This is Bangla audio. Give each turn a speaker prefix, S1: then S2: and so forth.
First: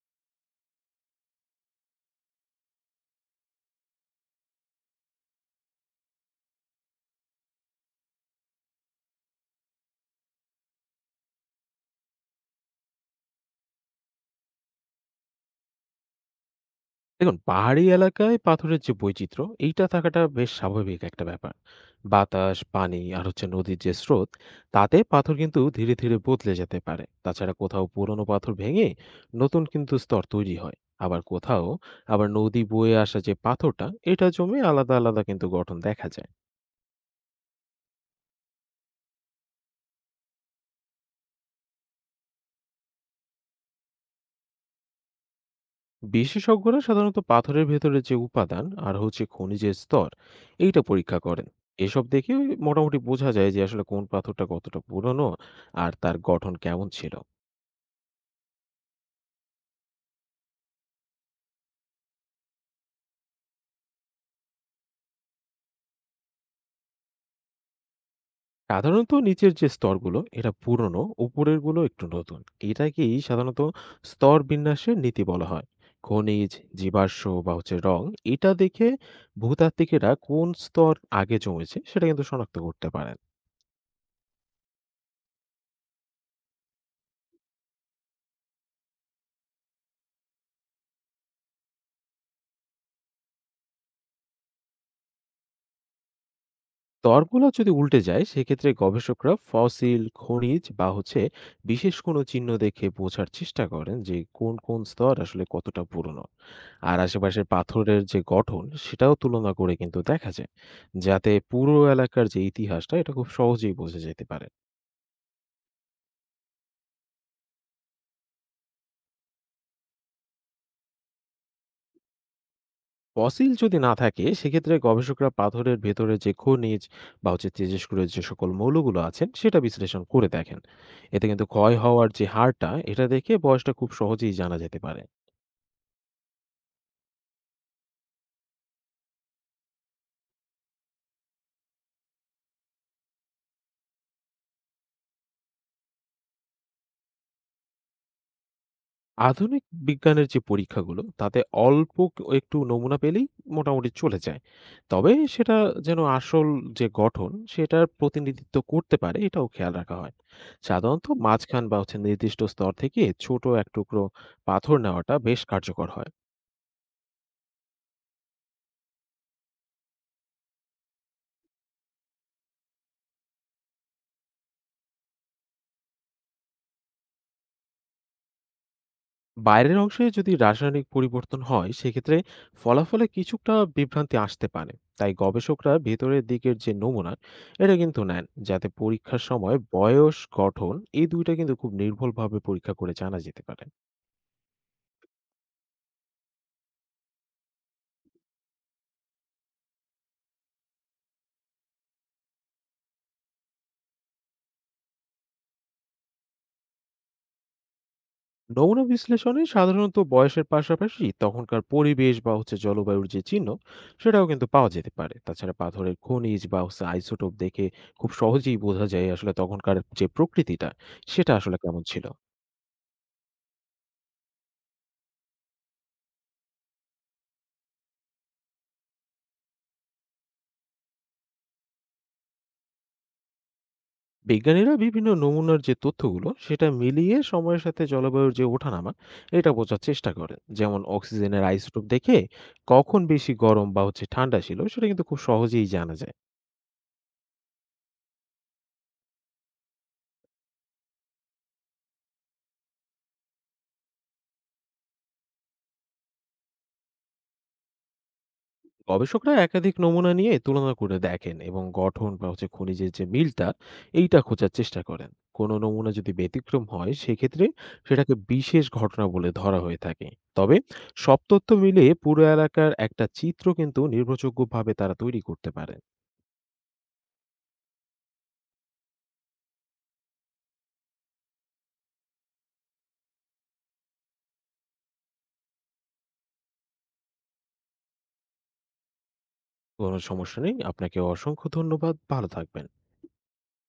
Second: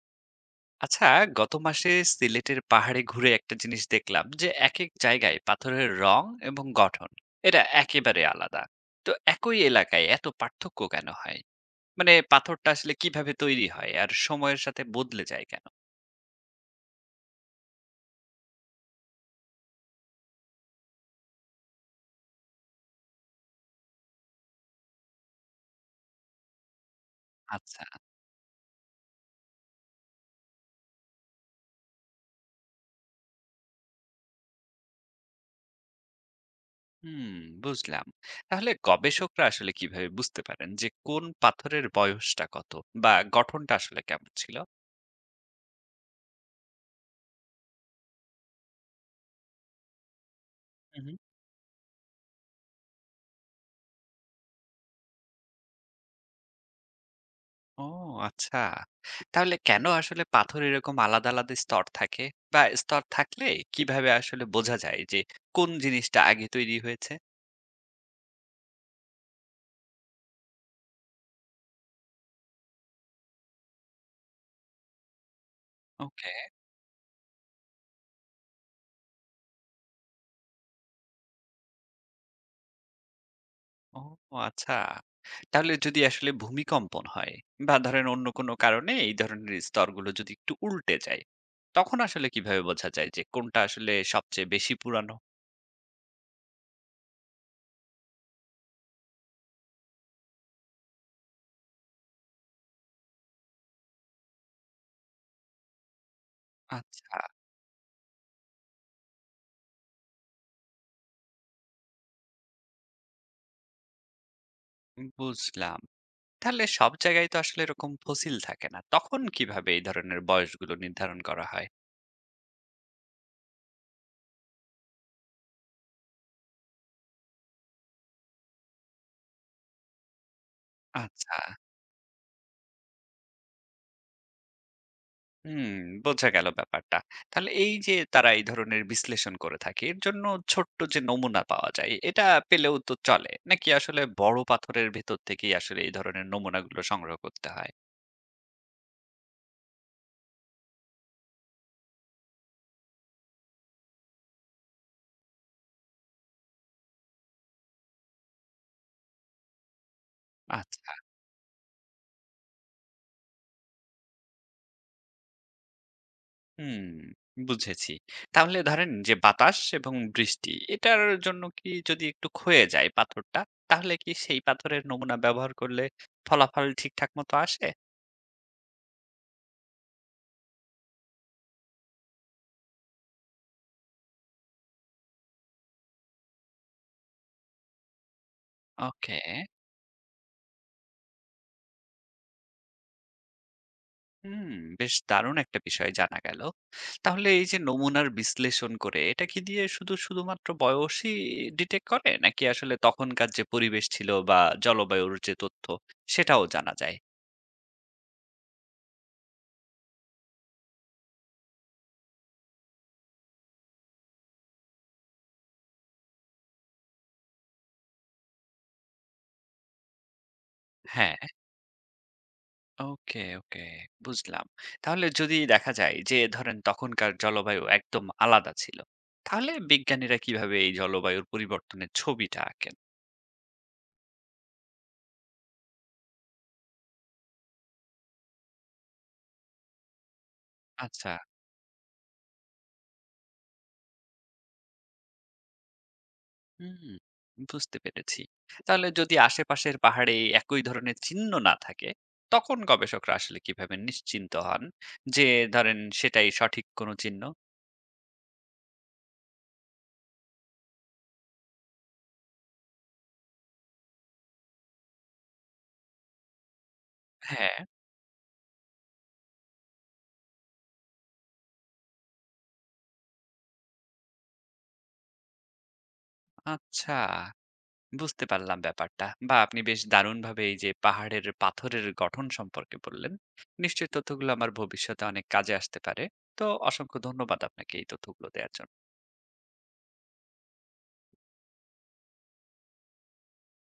S1: আচ্ছা, গত মাসে সিলেটের পাহাড়ে ঘুরে একটা জিনিস দেখলাম যে এক এক জায়গায় পাথরের রং এবং গঠন এটা একেবারে আলাদা। তো একই এলাকায় এত পার্থক্য কেন হয়? মানে পাথরটা আসলে কিভাবে তৈরি হয় আর সময়ের সাথে বদলে যায় কেন?
S2: দেখুন, পাহাড়ি এলাকায় পাথরের যে বৈচিত্র্য, এইটা থাকাটা বেশ স্বাভাবিক একটা ব্যাপার। বাতাস, পানি আর হচ্ছে নদীর যে স্রোত, তাতে পাথর কিন্তু ধীরে ধীরে বদলে যেতে পারে। তাছাড়া
S1: আচ্ছা।
S2: কোথাও পুরনো পাথর ভেঙে নতুন কিন্তু স্তর তৈরি হয়। আবার কোথাও নদী বয়ে আসা যে পাথরটা, এটা জমে আলাদা আলাদা কিন্তু গঠন দেখা যায়।
S1: হুম, বুঝলাম। তাহলে গবেষকরা আসলে কিভাবে বুঝতে পারেন যে কোন পাথরের বয়সটা কত বা গঠনটা আসলে কেমন ছিল?
S2: বিশেষজ্ঞরা সাধারণত পাথরের ভেতরে যে উপাদান আর হচ্ছে খনিজের স্তর এইটা পরীক্ষা করেন। এসব দেখে মোটামুটি বোঝা যায় যে আসলে কোন পাথরটা কতটা পুরনো আর তার গঠন কেমন ছিল।
S1: ও আচ্ছা। তাহলে কেন আসলে পাথর এরকম আলাদা, আলাদা স্তর থাকে? বা স্তর থাকলে কিভাবে আসলে বোঝা যায় যে কোন জিনিসটা আগে তৈরি হয়েছে?
S2: সাধারণত নিচের যে স্তরগুলো এটা পুরনো, উপরের গুলো একটু নতুন। এটাকেই সাধারণত স্তর বিন্যাসের নীতি বলা হয়।
S1: ওকে।
S2: খনিজ, জীবাশ্ম বা হচ্ছে রং, এটা দেখে ভূতাত্ত্বিকেরা কোন স্তর আগে জমেছে সেটা কিন্তু শনাক্ত করতে পারেন।
S1: ও আচ্ছা। তাহলে যদি আসলে ভূমিকম্পন হয় বা ধরেন অন্য কোনো কারণে এই ধরনের স্তরগুলো যদি একটু উল্টে যায়, তখন আসলে কিভাবে বোঝা যায় যে কোনটা আসলে সবচেয়ে বেশি পুরানো?
S2: স্তরগুলো যদি উল্টে যায়, সেক্ষেত্রে গবেষকরা ফসিল, খনিজ বা হচ্ছে বিশেষ কোনো চিহ্ন দেখে বোঝার চেষ্টা করেন যে কোন কোন স্তর আসলে কতটা পুরনো। আর
S1: আচ্ছা,
S2: আশেপাশের পাথরের যে গঠন সেটাও তুলনা করে কিন্তু দেখা যায়, যাতে পুরো এলাকার যে ইতিহাসটা এটা খুব সহজেই বোঝা যেতে পারে।
S1: বুঝলাম। তাহলে সব জায়গায় তো আসলে এরকম ফসিল থাকে না। তখন কিভাবে এই ধরনের বয়সগুলো নির্ধারণ করা হয়?
S2: ফসিল যদি না থাকে, সেক্ষেত্রে গবেষকরা পাথরের ভেতরে যে খনিজ বা হচ্ছে তেজস্ক্রিয় যে সকল মৌলগুলো আছেন সেটা বিশ্লেষণ করে দেখেন। এতে
S1: আচ্ছা।
S2: কিন্তু ক্ষয় হওয়ার যে হারটা এটা দেখে বয়সটা খুব সহজেই জানা যেতে পারে।
S1: হুম, বোঝা গেল ব্যাপারটা। তাহলে এই যে তারা এই ধরনের বিশ্লেষণ করে থাকে, এর জন্য ছোট্ট যে নমুনা পাওয়া যায়, এটা পেলেও তো চলে? নাকি আসলে বড় পাথরের ভেতর থেকেই আসলে এই ধরনের নমুনাগুলো সংগ্রহ করতে হয়?
S2: আধুনিক বিজ্ঞানের যে পরীক্ষাগুলো তাতে অল্প একটু নমুনা পেলেই মোটামুটি চলে যায়। তবে সেটা যেন আসল যে গঠন সেটার প্রতিনিধিত্ব করতে পারে এটাও খেয়াল রাখা হয়।
S1: আচ্ছা,
S2: সাধারণত মাঝখান বা হচ্ছে নির্দিষ্ট স্তর থেকে ছোট এক টুকরো পাথর নেওয়াটা বেশ কার্যকর হয়।
S1: হুম, বুঝেছি। তাহলে ধরেন যে বাতাস এবং বৃষ্টি, এটার জন্য কি যদি একটু ক্ষয়ে যায় পাথরটা, তাহলে কি সেই পাথরের নমুনা ব্যবহার করলে ফলাফল ঠিকঠাক মতো আসে?
S2: বাইরের অংশে যদি রাসায়নিক পরিবর্তন হয় সেক্ষেত্রে ফলাফলে কিছুটা বিভ্রান্তি আসতে পারে। তাই গবেষকরা ভেতরের দিকের যে নমুনা এটা কিন্তু নেন, যাতে
S1: ওকে।
S2: পরীক্ষার সময় বয়স, গঠন এই দুইটা কিন্তু খুব নির্ভুলভাবে পরীক্ষা করে জানা যেতে পারে।
S1: হুম, বেশ দারুণ একটা বিষয় জানা গেল। তাহলে এই যে নমুনার বিশ্লেষণ করে এটা কি দিয়ে শুধু শুধুমাত্র বয়সই ডিটেক্ট করে নাকি আসলে তখনকার যে পরিবেশ ছিল বা জলবায়ুর যে তথ্য সেটাও জানা যায়?
S2: নমুনা বিশ্লেষণে সাধারণত বয়সের পাশাপাশি তখনকার পরিবেশ বা হচ্ছে জলবায়ুর যে চিহ্ন সেটাও কিন্তু পাওয়া যেতে পারে। তাছাড়া পাথরের খনিজ বা হচ্ছে আইসোটোপ দেখে খুব সহজেই বোঝা যায় আসলে তখনকার যে প্রকৃতিটা
S1: হ্যাঁ।
S2: সেটা আসলে কেমন ছিল।
S1: ওকে, ওকে, বুঝলাম। তাহলে যদি দেখা যায় যে ধরেন তখনকার জলবায়ু একদম আলাদা ছিল, তাহলে বিজ্ঞানীরা কিভাবে এই জলবায়ুর পরিবর্তনের ছবিটা আঁকেন?
S2: বিজ্ঞানীরা বিভিন্ন নমুনার যে তথ্যগুলো সেটা মিলিয়ে সময়ের সাথে জলবায়ুর যে ওঠানামা এটা বোঝার চেষ্টা করেন। যেমন
S1: আচ্ছা।
S2: অক্সিজেনের আইসোটোপ দেখে কখন বেশি গরম বা হচ্ছে ঠান্ডা ছিল সেটা কিন্তু খুব সহজেই জানা যায়।
S1: হুম, বুঝতে পেরেছি। তাহলে যদি আশেপাশের পাহাড়ে একই ধরনের চিহ্ন না থাকে, তখন গবেষকরা আসলে কিভাবে নিশ্চিন্ত হন যে ধরেন সেটাই সঠিক কোনো চিহ্ন?
S2: গবেষকরা একাধিক নমুনা নিয়ে তুলনা করে দেখেন এবং গঠন বা হচ্ছে খনিজের যে মিলটা এইটা খোঁজার চেষ্টা করেন। কোনো নমুনা যদি ব্যতিক্রম হয় সেক্ষেত্রে
S1: হ্যাঁ,
S2: সেটাকে বিশেষ ঘটনা বলে ধরা হয়ে থাকে। তবে সব তথ্য মিলিয়ে পুরো এলাকার একটা চিত্র কিন্তু নির্ভরযোগ্যভাবে তারা তৈরি করতে পারে।
S1: আচ্ছা, বুঝতে পারলাম ব্যাপারটা। বা আপনি বেশ দারুণভাবে এই যে পাহাড়ের পাথরের গঠন সম্পর্কে বললেন। নিশ্চয়ই তথ্যগুলো আমার ভবিষ্যতে অনেক কাজে আসতে পারে। তো অসংখ্য ধন্যবাদ আপনাকে এই তথ্যগুলো দেওয়ার জন্য।
S2: কোনো সমস্যা নেই, আপনাকে অসংখ্য ধন্যবাদ, ভালো থাকবেন।